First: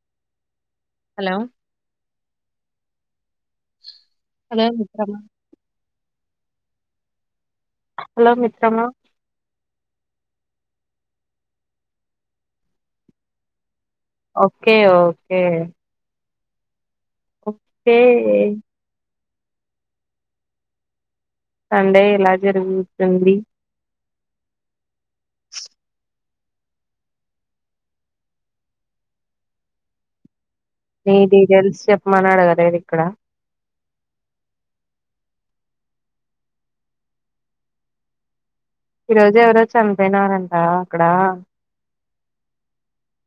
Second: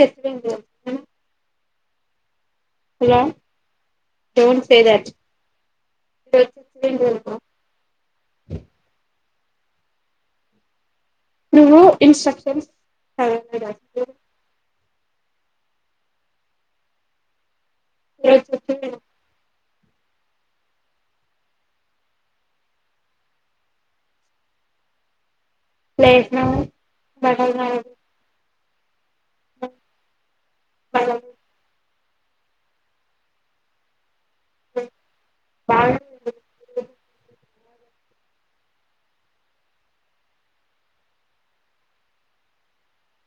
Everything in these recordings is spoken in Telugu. చెప్పింది హలో హలో అదే అండి చెప్పండి లేదు తిన్లేదు హలో మిత్రమా నువ్వు ఇంస్ట్రక్షన్స్ చదవలేదా అండి ఓకే ఓకే ఓక్ తే సండే ఎలా జరుగుతుంది లేసిన బటల్ సై [inaudible] నీ డీటెయిల్స్ చెప్ మా నాన్న గార్ లెరిక్కడ [unintelligible] బాగ ఈ రోజు ఎవరో చనిపోయినారంట అక్కడ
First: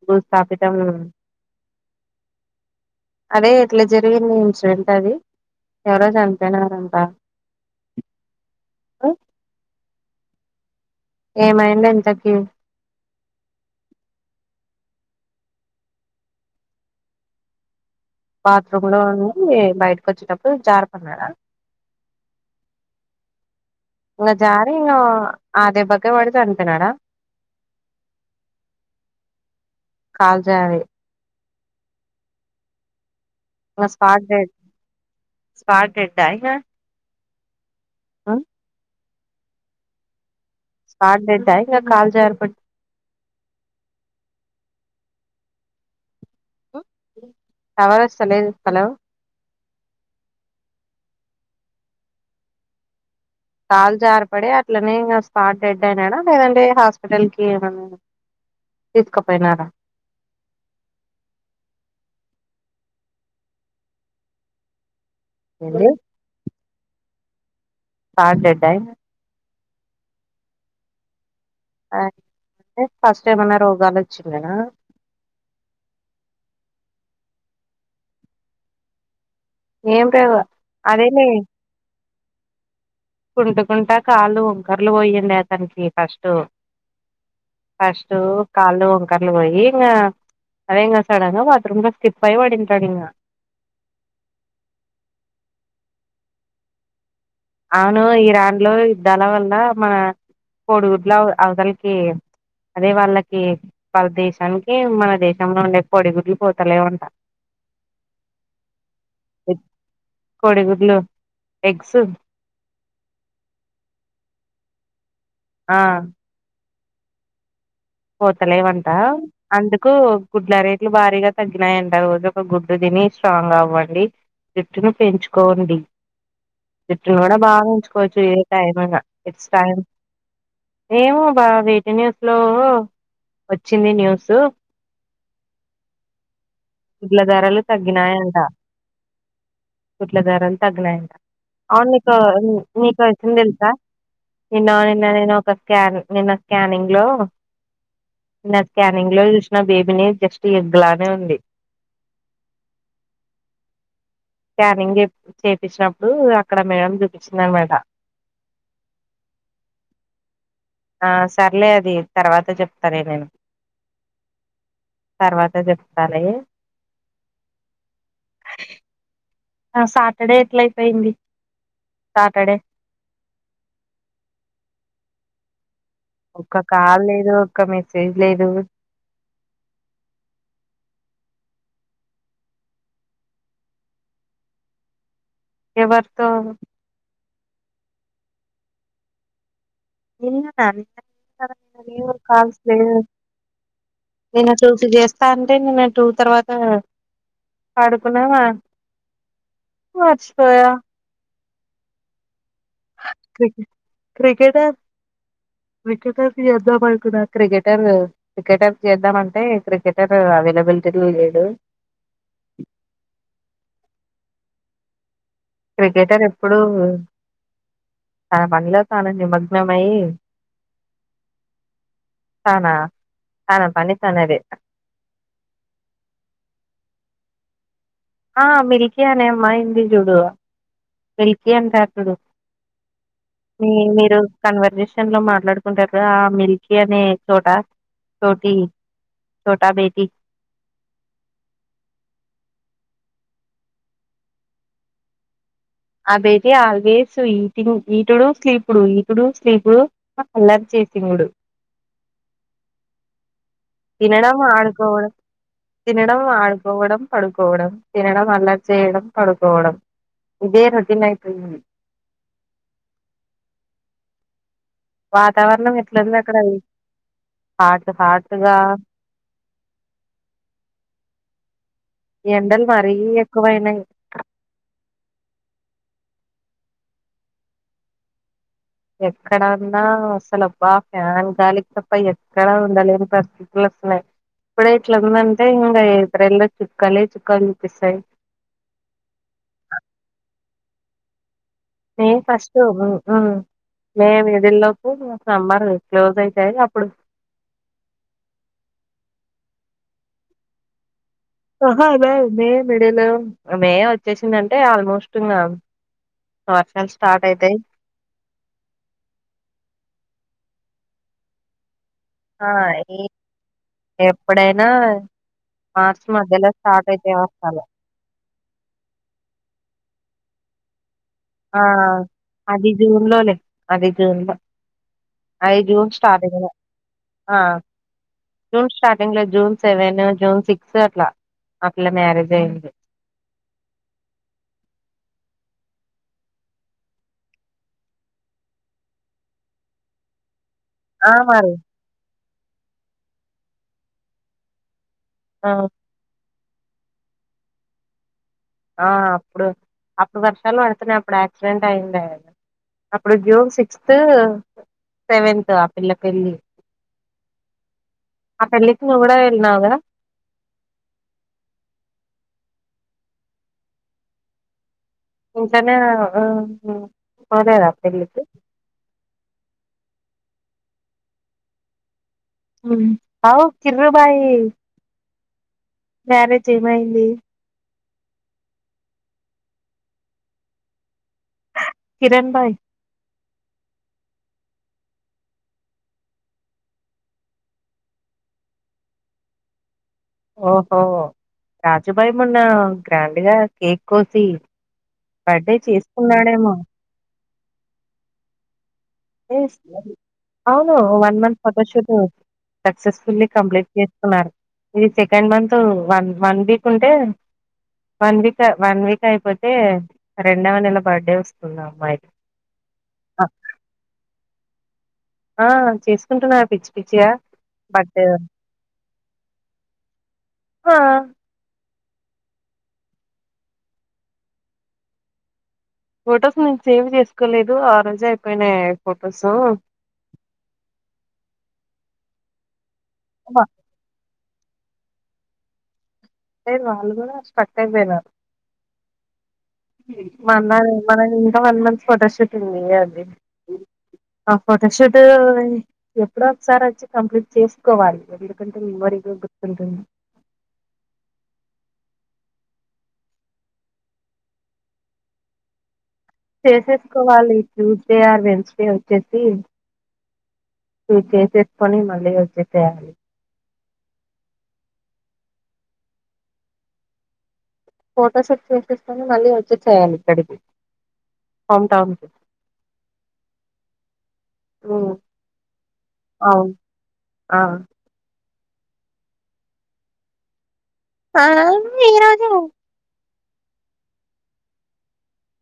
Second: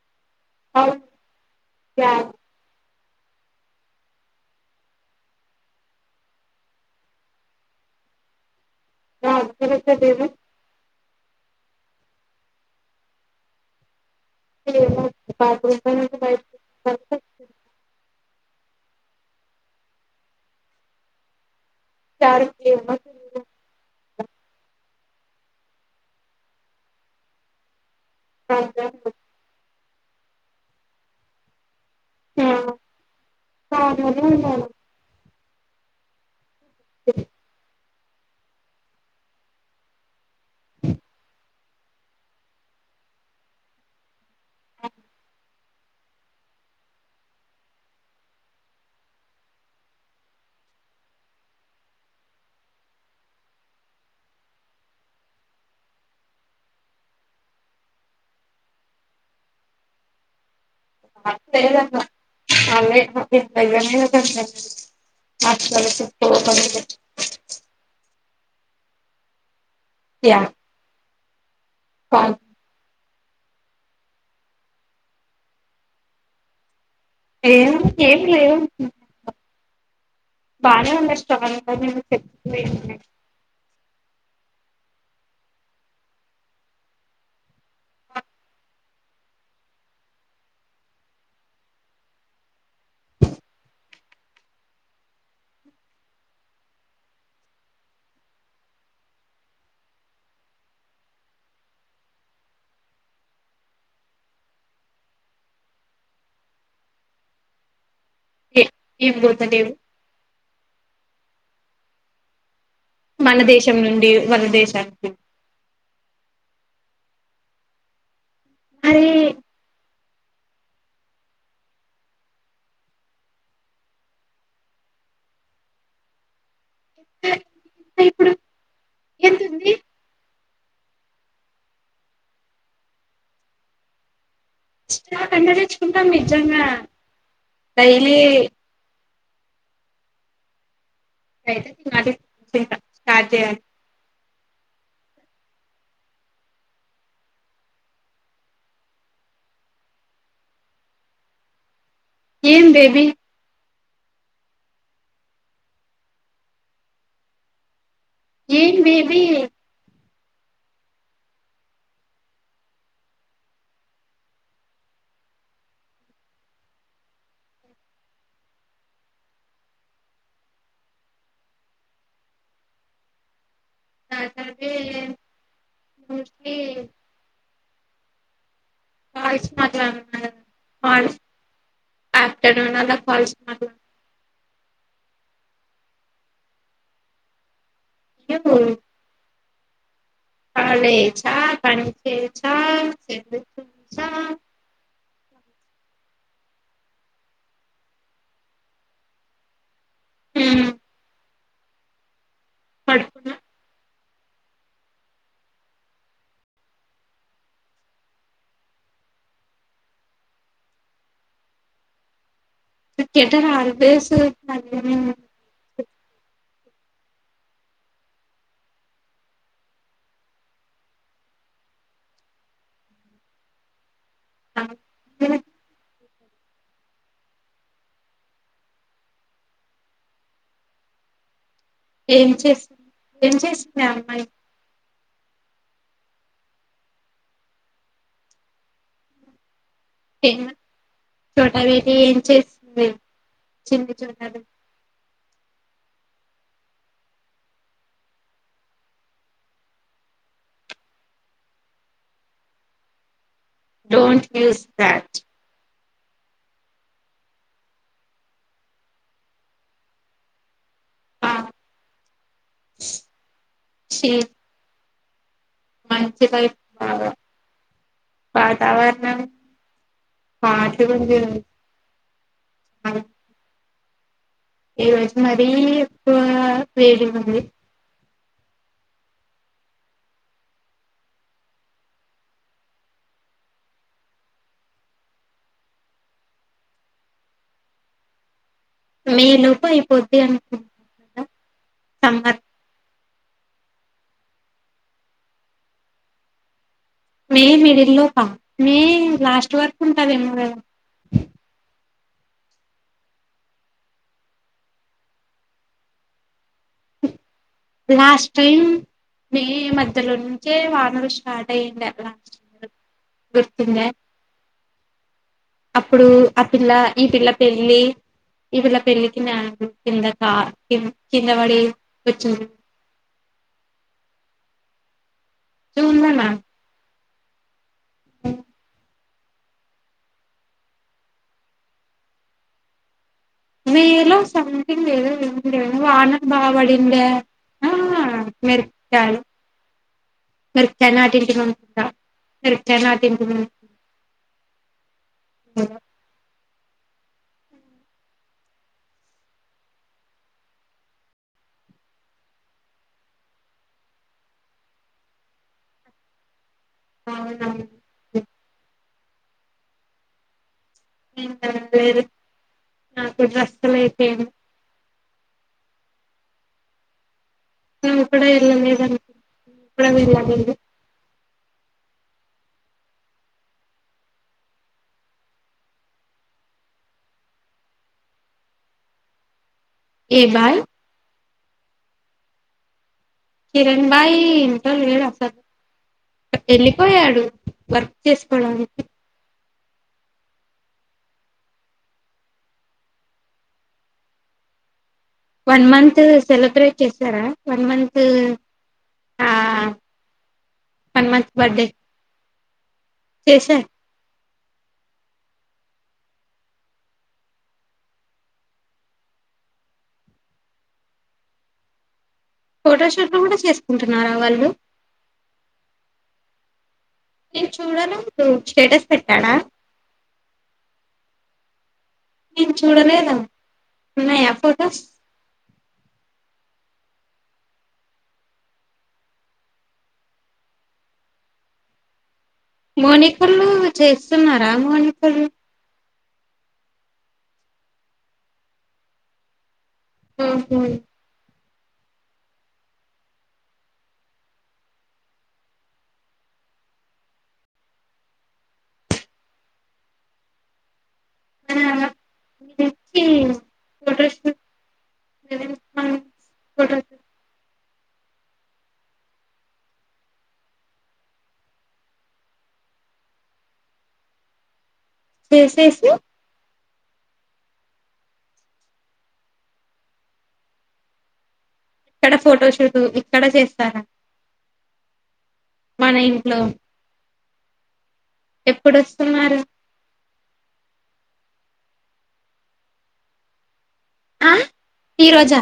భూస్థాపితం జార్ అదే ఎట్లా జరిగింది ఇన్సిడెంట్ అని ఎవరో చనిపోయినారంటా [unintelligible] ఏమైంద్ ఇంతకీ [unintelligible] బాత్రూమ్ లో ఉండి బయటక్ వచ్చినప్పుడు జార్ పడ్డ్డాఅడా తారు క్కి [unintelligible] ఇంగ జారీ ఆ ఆ దెబ్బకే పడి చనిపోయినాడా [unintelligible] అ కాల్ జారీ హుమ్మ్ అ స్పార్ డేడ్డ ఇగా స ఆ స్మార్ట్ ట్యి కాాల జారీ పడ్ కావాల స లే అసలో కాల్ జారపడి అట్లనే ఇం స్పాట్ డెడ్ అయినాడా లేదంటే హాస్పిటల్ కి ఏమ తీసుకుపోయినార అంతేగదా అన్ని ఏంది అసలు కార్డెడ్యి థ్యా ఆ మ ఫస్ట్ టైం అన్నా రోగాలు వచ్చింనా ఏం ఏం లేవు ఏం పవు అధెలె మీమ్ అంతుకుంట కాళ్ళు వంకరలు పోయిడి అతనికి ఫస్ట్ ఫస్ట్ కాళ్ళు వంకరలు పోయి ఇ అదే ఇం సడన్ బాత్రూమ్ లో స్కిప్ అయి పడింటాడు ఇ అవును ఇరాన్ లో ఇద్దాల వల్ల మన కోడిగుడ్లు అవతలకి అదే వాళ్ళకి వాళ్ళ దేశానికి మన దేశంలో ఉండే కోడిగుడ్లు పోతలే ఉంట ఏ ఏం పోతలేవు కోడ గులో ఎగ్జ మన దేశం నుండి మలా దేశానికి ఆ పోతలేవంట అరే అందుకు గుడ్ల రేట్లు భారీగా తగ్గినాయంటడి రోజు ఒక గుడ్డు తిని స్ట్రాంగ్ అవ్వండి జిఫ్ట్ను పెంచుకోండి జిఫ్ట్ను కూడా బాగాంచుకోవచ్చు ఇప్పుడు ఏ టైమ్ ఇట్స్ టై ఎంతుంది ఏమో బా వేటినే అసలు వచ్చింది న్యూస్ అండ తెచ్చుకుంటాం మీ నిజాంగా డైలీ కుట్లా దారలు తగినాయి అయితే అవును తినాలి నీకు తింటా నీకు ఒకా స్టార్ట్ విషయం చేయాలి టెలుసా నిన్న నిన్న నేను ఒక స్కాన్ నిన్న స్కానింగ్ లో నిన్న స్కానింగ్ లో చూసిన బేబీని జస్ట్ ఎ్లానే ఉంది ఏం బేబీ స్కానింగ్ చేయించినప్పుడు అక్కడ మేడం చూపించింది అనమాట ఏ బేబీ ఆ సర్లే అది తర్వాత చెప్తాలే నేను తర్వాత చెప్తాలే సాటర్డే ఎట్లయిపోయింది సాటర్డే సాటర్డే ఒ మోస్ట్లీ కాాల లేదు క్క మేసేజ్ లేదు కాల్స్ మట్లదుతునగా కాల్స్ ట్లా ఆఫటర్నూన్ అలా కాల్స్ ఎవరితో ఇవ్వు నిన్ననా కేలే చ కను నిన్న థెరిచా కాల్స్ లేదు అంటే చ తంటే నేను టూ తర్వాత పడుకున్నావా మర్చిపోయా హ్మ్ పడుకున్నా క్రిక్ క్రికెటర్ వికెటర్ కి చేద్దాం అనుకున్న క్రికెటర్ వికెటర్ చేద్దామంటే క్రికెటర్ అవైలబిలిటీలో లేడు క్రికెటర్ అరుపేసు [unintelligible] క్రికెటర్ ఇప్పుడు తన పనిలో తాను నిమగ్నమయి తన తన పని తనదే ఆ మిలికి అనే అమ్మా ఇంది జుడ మ అంట అప్పుడు ఏం చేసింది ఏం మీ చేసింది ఆ మీరు అమ్మాయి కన్వర్సేషన్ లో మాట్లాడుకుంటారు ఆ మిల్కీ అనే చోట చోటి చో టెన్ చోట వేటి ఏం చేసింది చింది చోటాలు అదైటి ఆల్వేస్ ఈటింగ్ ఈటుడు స్లీపుడు ఈటుడు స్లీపుడు కల్లర్ చేసింగుడు డోంట్ తన్నడం యూస్ ఆడుకోవడం దాట్ తినడం ఆడుకోవడం పడుకోవడం తినడం అలర్చడం పడుకోవడం ఇదే రో ఆ తిన్నాయిపోఇంది వాట్ ఫాటిఫ్యూ బాగా హాట్ హాట్ గా వాతావరణం హార్ట్ గువుంది ఎండలు మరీ ఎక్కువైనాయి ఈరోజు మరీ ఎక్కువ వేడు వుంది ఎక్కడన్నా అసలు అబ్బా ఫ్యాన్ గాలికి తప్ప ఎక్కడా ఉండలేని పరిస్థితులు వస్తున్నాయి ఇప్పుడ ఇట్లాందంటే ఇంకా ఇతరల్లో చుక్కాలే చుక్కాలు చూపిస్తాయి మే లోపు అయిపోద్ది అనుకు నేను ఫాస్ట్ హు హ మేము వేలే లోపు మా సమ్మర్ క్లోజ్ అయితాయి అప్పుడు మే మిడిల్ లో కా మే లాస్ట్ వరకు ఉంటాదమవేమ కదా హ బే మే వీడిలో మే వచ్చేసింది అంటే ఆల్మోస్ట్ ఇంకా వర్షమ్ స్టార్ట్ అయితాయి లాస్ట టైం ఈ మధ్యలోనే చెే వానలు స్టార్ట్ అయిదే ఆ ఈ ఎప్పుడ న అప్పుడు ఆ పిల్ల ఈ పిల్ల వర్షాలు పెళ్లి ఈ పిల్ల పెళ్లికి నేదు కింద కా కింద పడి ఆ వచ్చింది అది జూన్ లోనె అది జూన్లో అది జూన్ చూడలేనా స్టార్టింగ్ లో ఆ జూన్ స్టార్టింగ్ లో జూన్ సెవెన్ జూన్ సిక్స్ అట్లా అట్లా మ్యారేజ్ అయ్యింది మేలో సథింగ్ లేదు ఏం లేదు వానలు బాగాడిండ ఆ మీరు కారే [unintelligible] మాట ఆ ఇంటది మరి అనుకుంటా [unintelligible] ఆ ఆ అప్పుడు అప్పుడు వర్షాలు పడుతున్నాయి అప్పుడు యాక్సిడెంట్ అయ్యుండే అప్పుడు జూన్ సిక్స్త్ సెవెన్త్ ఆ పిల్ల పెళ్ళి అవునవును ఆ పెల్ళకి [unintelligible] అవునా లేదు నాకు డ్రస్సులు అయిపోయినయ్ ఇంట్లనే కదా ఆ ఉ నా కూడా కూడా ఎదో [unintelligible] [unintelligible] ఉ అవు కిర్రుభాయి మ్యారేజ్ ఏమైంది ఏ బాల్ కిరణ్ బాయ్ కిరణ్ బాయి ఇంట్లో లేడు అసలు వెళ్ళిపోయాడు వర్క్ చేసుకోడానికి ఓహో రాజుభాయి మొన్న గ్రాండ్గా కేక్ కోసి బర్త్డే వన్ మంత్ చేసుకున్నాడేమో సెలబ్రేట్ చేసారా వన్ మంత్ ఆ ఎస్ అవును one month photoshoot successfully complete చేశారు చేస్తుకున్నారు ఇది second month one one week ఉంటే వన్ వీక్ వన్ వీక్ అయిపోతే రెండవ నెల బర్త్డే వస్తుంది అమ్మాయి ది ఫోటో షోట్ కూడా చేసుకుంట అంటున్నారా వాళ్ళు ఆ చేసుకుంటున్నా పిచ్చి పిచ్చిగా నేను చూడను బట్ స్టేటస్ పెట్టడా హా నేను చూడలేదు ఉన్నాయా ఫొటోస్ ఫొటోస్ నేను సేవ్ చేసుకోలేదు ఆ రోజు అయిపోయినాయి ఫొటోసు మౌనికున్ను చేస్ తిన్నారా మీరిప్పుడు టే వాళ్ళు కూడా స్ట్రక్ అయిపోయినారు మన్న ఓహో మన ఉరి ఇంకా వన్ మంత్ ఫొటోషూట్ ఉంది కదా అది అ ఫోటోషూట్ ఎప్పుడో ఒకసారి వచ్చి కంప్లీట్ చేసుకోవాలి ఎందుకంటే మేమోరిగా గుర్తుంటుంది తెచ్చి ఫోటోషూట్ మనం ఫోటోషూట్ చేసేసుకోవాలి ట్యూస్డే ఆర్ వెన్స్డే వచ్చేసి టూ చేససుకొని మళ్ళీ వచ్చేసయాలి చేసేసీ ఫోటోషూట్ చేసిసుకొని మళ్ళీ వచ్చి చేయాలి ఇక్కడికి హోమ్ టౌన్ కి ఇక్కడ ఫోటోషూట్ ఇక్కడ చేస్తారా ఉమ్, మన ఇంట్లో అవును ఆ ఎప్పుడొస్తున్నారు అ ఈరోజు ఆ ఈ రోజా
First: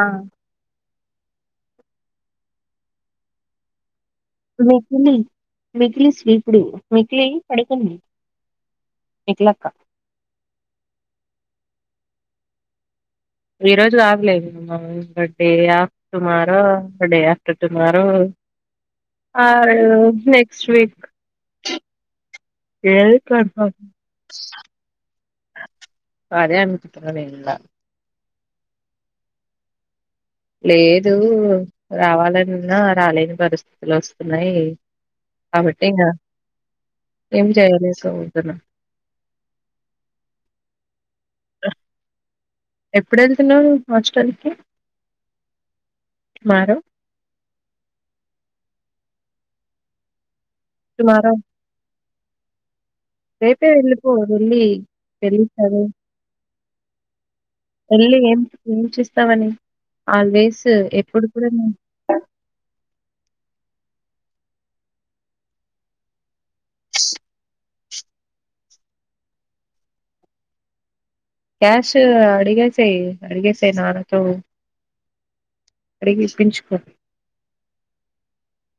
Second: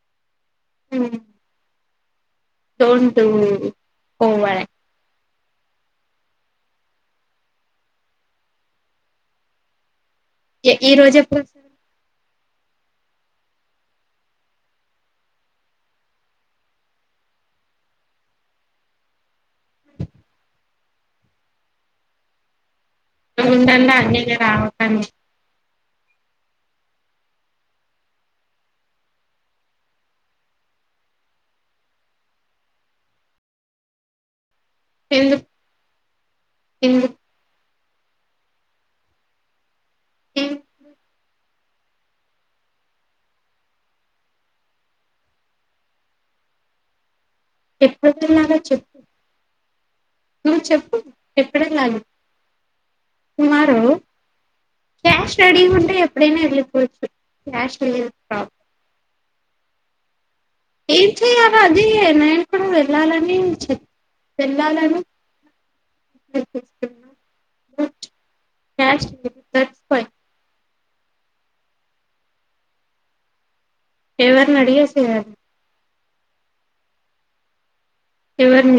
ఆ ఉమ్ ఫోన్ పే లేదు రేపున్నాయి మికిలి స్వీపుడు మికిలి పడుకుంది మికిలక్క ఏ ఈ రోజు ఎప్పుడు సార్ ఈ రోజు కాగలేదు మ బడే after tomorrow day after tomorrow ఆ రోజు నెక్స్ట్ వీక్ ఏది కన్ఫర్మ్ ఉందండా అన్నీక రావటానికి అదే అనిపిస్తున్న నేను కూడా లేదు రావాలనివున్నా రాలేని పరిస్థితులు వస్తున్నాయి ఎందుకు ఆబ టి నా ఎందుకు ఏం జయనే చదువుతున్న ఉమ్ అ ఎప్పుడు వెళ్తున్నారు హాస్టల్కి టుమారో చెప్పతున్నాగా చెప్ నువ్వు చెప్పు టుమారో ఎప్పుడ కానీ రేపే వెళ్ళిపో వెళ్ళ వెళ్ళిచదు వ పనులు ఏం ఏం చేస్ తనని ఆల్వేస్ ఏం ఎప్పుడు కూడా చేయలా అది నాక్కూడా ల్లాలనిలచ్ పెళ్ళాలను క్యాష్ పట్టుకుపోయి క్యాష్ అడిగేసేయ్ అడిగేసే ఏవర్ని అడిగేసేయ్ రాదు అడిగిప్పించుకో ఎవర్ని